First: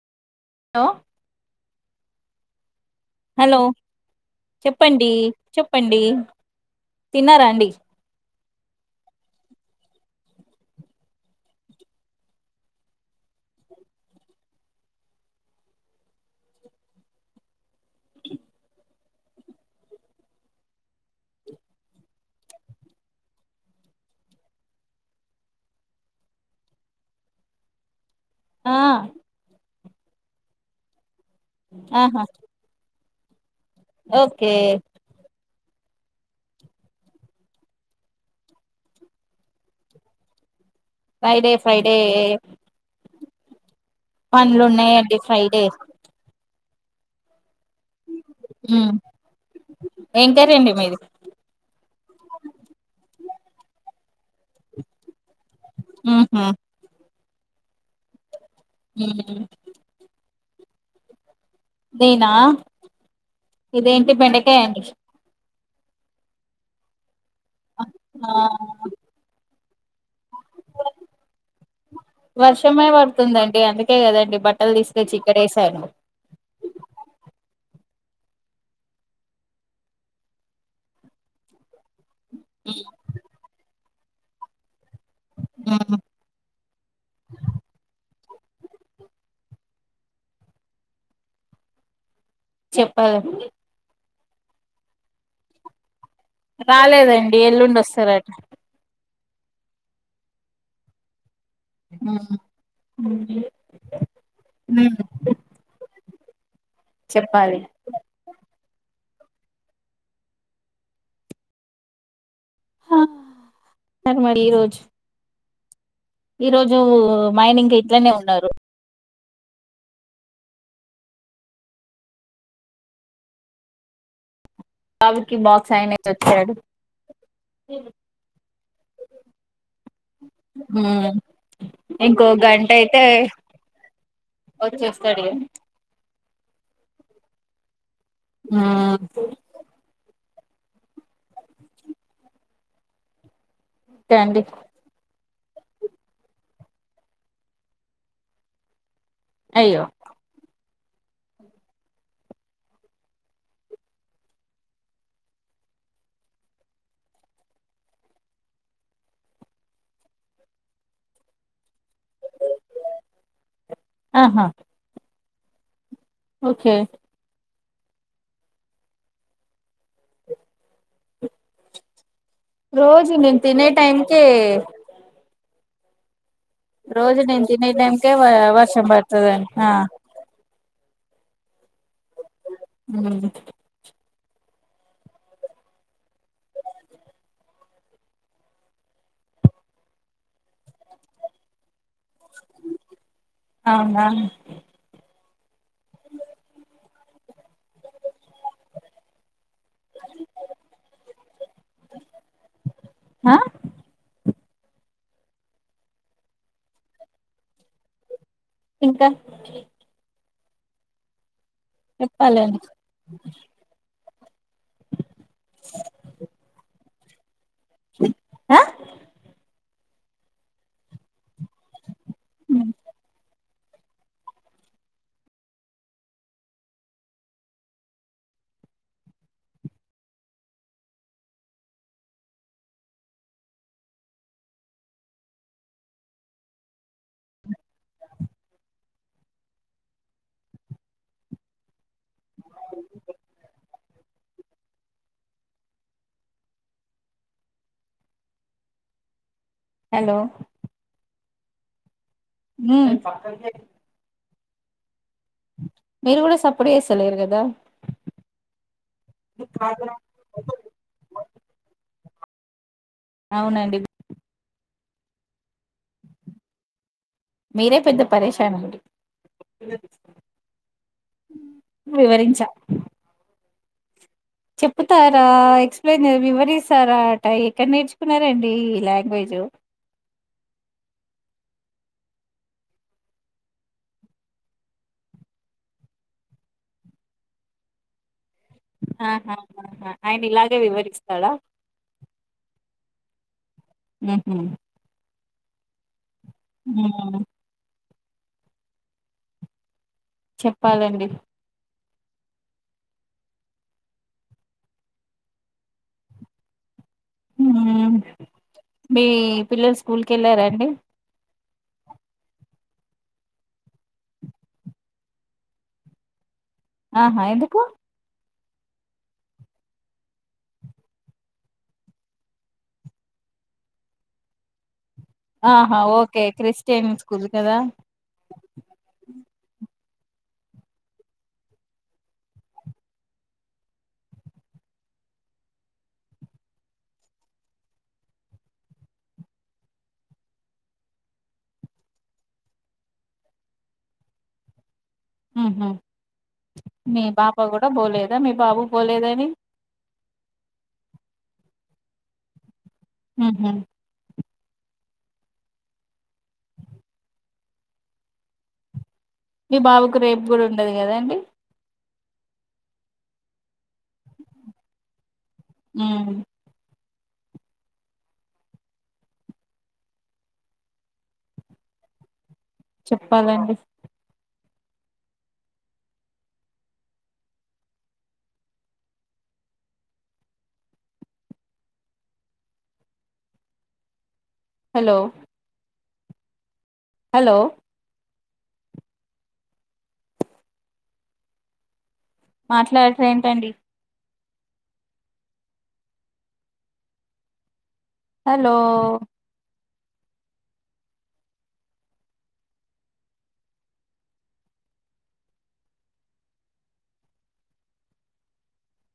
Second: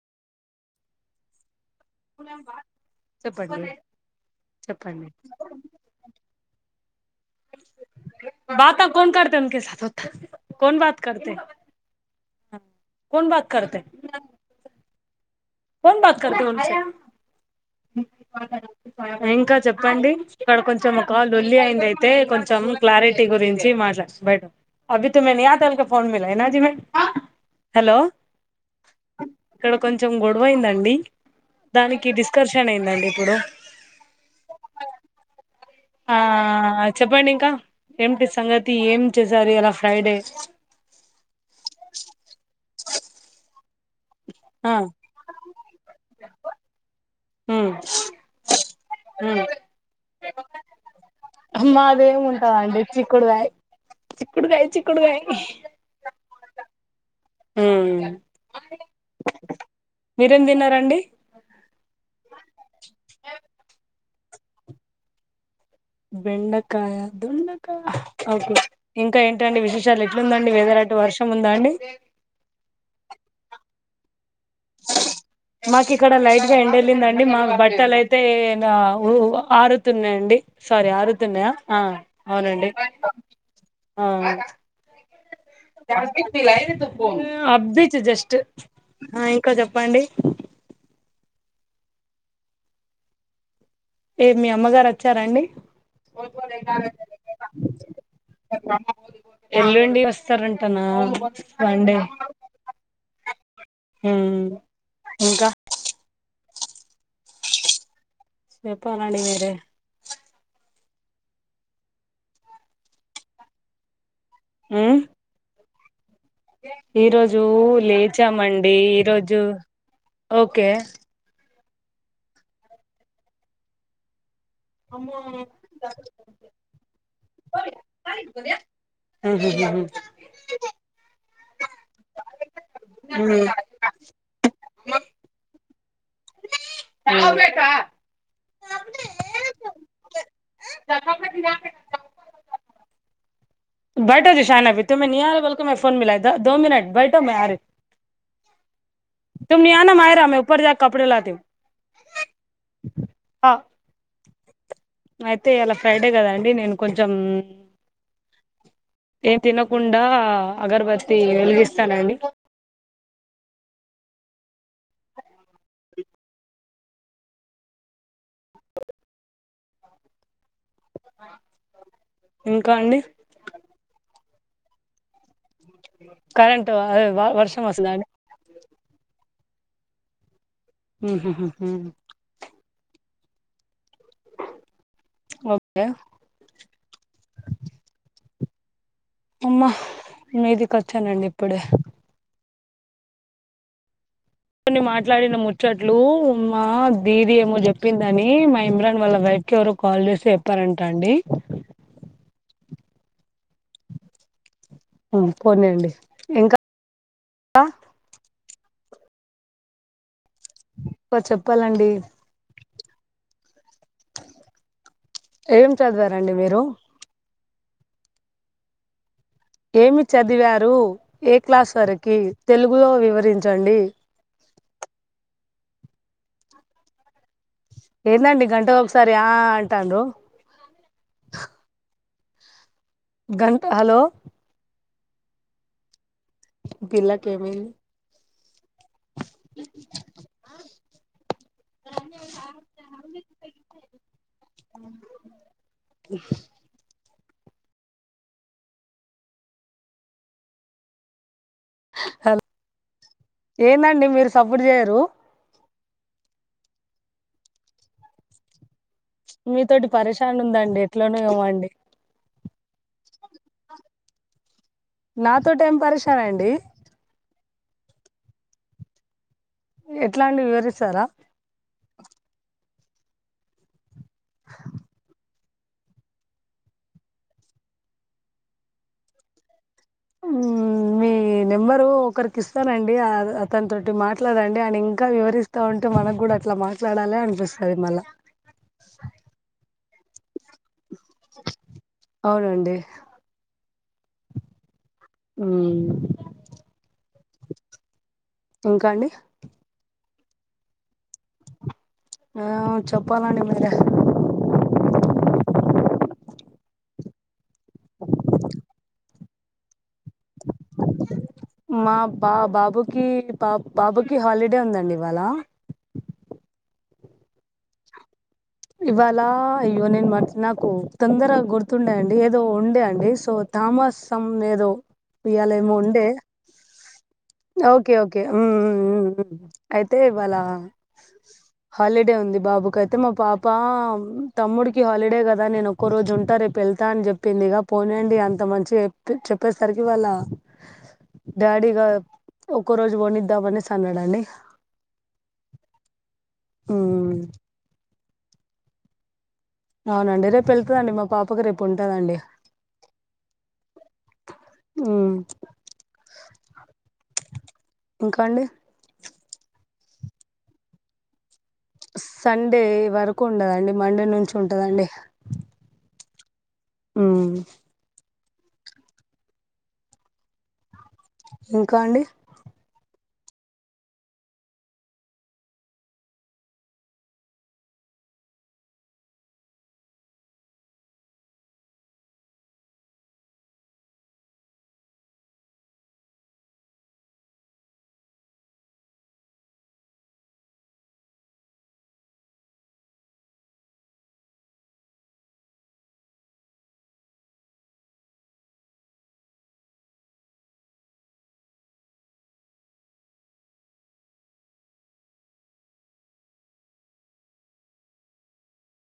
Hello పూలెం వా hello చెప్పండి చెప్పండి తిన్నారా అండి బత కోన కతేక కోన్ బత కతే [unintelligible] కోన్ బతత ఇంకా చెప్పండి ఇక్కడ కొంచెం ఒక లొల్లి అయింది అయితే కొంచెం క్లారిటీ గురించి మాట హలో ఆ ఇక్కడ కొంచెం గొడవయిందండి దానికి ఆహా డిస్కర్షన్ అయిందండి ఇప్పుడు ఓకే ఆ చెప్పండి ఇంకా ఏమిటి సంగతి ఏం చేసారు ఇలా ఫ్రైడే ఫ్రైడే ఫ్రైడే ఆ పనులున్నాయండి ఫ్రైడే మ్మ్ మ్మ్ ఏం కర్రిండి మీది మాదేమి ఉంటందండి చిక్కుడుకాయ చిక్కుడుకాయ చిక్కుడుకాయ మ్మ్ హు మ్మ్ మ్మ్ మీరేం తిన్నారండి నేనా ఇదేంటి బెండకాయ అండి బెండకాయ దొండకాయ ఆ ఓకే ఇంకా ఏంటండి విశే శాలు ఎట్లుందండి వెధర్ అటు వర్షం ఉంద అండి వర్షమే పడుతుందండి అందుకే కదండి బట్టలు తీసుకొచ్చి ఇక్కడ వేేశాను మాకు ఇక్కడ లైట్ గా ఎండెళ్ళిందండి మాకు బట్టలు అయితే ఇంగ ఊ ఆరుతున్నాయండి సారీ ఆరుతున్నాయా ఆ అవునండి ఆ ఉమ్ అబ్బీచ్ జస్ట్ ఇంకా చెప్పండి చెప్పాలి ఇ మీ అమ్మగారు వచ్చార అండి రాలేదండి ఎల్లుండి వస్తారట ఎల్లుండి వస్తారంటానా అండి ఉమ్ ఉమ్ మ్మ్ ఇంకా చెప్పాలి చెప్పాలండి మీరే ఆ సరే మరి ఈ రోజు ఈ రోజు ఈరోజు మా ఆయన ఇంకా ఇట్లనే ఉన్నారు లేచామండి ఈరోజు ఓకే బాబుకి బాక్స్ ఆయనే ఇచ్చొచ్చాడు మ్మ్ హు హు హు మ్మ్ ఇంకో గంట అయితే వచ్చేస్తాడు ఇగ మ్మ్ ఆ దఫ దలా ఓకే బాఠో అండి జీ ాన అభ త మ నీాల బోల్క మ ఫోన్ మలాయో మిన బెఠో మ అ రే తుమ న అయ్యో ఆనా మ మాయరా మ పర్ జ కడేలాా అయితే ఇయాల ఫ్రైడే కదండి నేను కొంచెం ఏం తినకుండా అగరబతి వెలిగిస్తానండి అహా హా ఓకే ఇంకా అండి రోజు నేను తినే టైమ్ కే కరెంట్ అదే వ వర్షం వస్తాదండి పోయే వర్షం పడుతది ఆహ్ ఈ హు హు ఉ ఓకే అమ్మా మీదికి వచ్చానండి ఇప్పుడే అవునా కొన్ని మాట్లాడిన ముచ్చట్లు ఉ మా దీది ఏమో చెప్పిందని మా ఇమ్రాన్ వాళ్ళ వైఫ్ ఎవరో కాల్ చేసి చెప్పారంట అండి ఆహ్ పోనీలేండి ఇంకా ఇంకా అబ్బా చెప్పాలండి భలే ఉంది ఏం చదివారండి మీరు ఆహ్ ఏమి చదివారు ఏ క్లాస్ వరకి తెలుగులో వివరించండి ఏందండి గంట ఒకసారి ఆహ్ అంటారూ గంట హలో పిల్లకి ఏమైంది హలో హలో హఉహ్ ఏందండి మీరు. సప్పుడు చేయరు మీరు కూడాడ సప్పుడు చేస్తలేరు కదా మీతోోటి పరిశాన్ ఉందండి ఎట్లనో ఏమో అండి అవునండి నాతో ఏం పరేషాన్ అండి మీరే పెద్ద పరేేశానండి ఎట్లా అండి వివరిస్తారా వివరించా చెప్పుతారా ఎక్స్ప్లెయిన్ మెమరీస్తారా అ ఎక్కడ నేర్చుకున్నారండి ఈ లాంగ్వేజ్ హమ్ ఈ నెంబరు ఒకరికి ఇస్తానండి అతని తటి మాట్లాదండి ఆయన ఇంకా వివరిస్త కా ఉంటే మనకు కూడా అట్లా మాట్లాడాల అనిపిస్తది మల్లా అహహా ఆహా ఆయన ఇలాగే వివరిస్తాడా అవునండి నాకు ఉమ్ ఉ ఇంకా అండి చెప్పాలండి యావో చొప్పాలండి మీరే ఉహూ మీ పిల్లొల్ స్కూల్కి ఎళ్ళారా అండి మా బా బాబుకి పాప్ బాబుకి హాలిడే ఉందండి ఇవాళా ఆహా ఎందుకు ఇవాళ అయ్యో నేన్ మార్చ్ నాకు తొందరగా గుర్తుండదండి ఏదో ఉండే అండి సో ధామాసమ్ ఏదో ఇయాల ఏమో ఆహా ఉండే. ఓకే క్రిస్టియన్ స్కూల్ కదా కే ఊ ఊ ఊ ఐతే ఇవ్వాల హాలిడే ఉంది బాబుకైతే మా పాపామ్ తమ్ముడికి హాలిడే గదా నేను ఒక్కో రోజుంటా రేపెళ్తా అన్ జొప్ ప్పిందిగా పోనీయండి ఇగ అంత మంచిగా ఎప్పి చెప్పేసరికి వాళ్ళ డాడీగా ఒక్కో రోజు వోనిద్దాం అనేసి అన్నాడాండి ఊహు మీ హ్మ్. బాప గుడ బోలేదా మీ బాబు పోలేదని అవునండి రేపు ఎళ్తదండి మా పాపకి రేపుంటాదండి ఊహు ఉ ఇంకా అండి మీ బాబుకు రేప్ గూడండదు గదండి సండే వరకు ఉండదండి మండే నుంచి ఉంటదండి ఊ ఊ ఇంకా అండి చొప్పాలండి హలో హలో మాట్లార్రేటండి హలో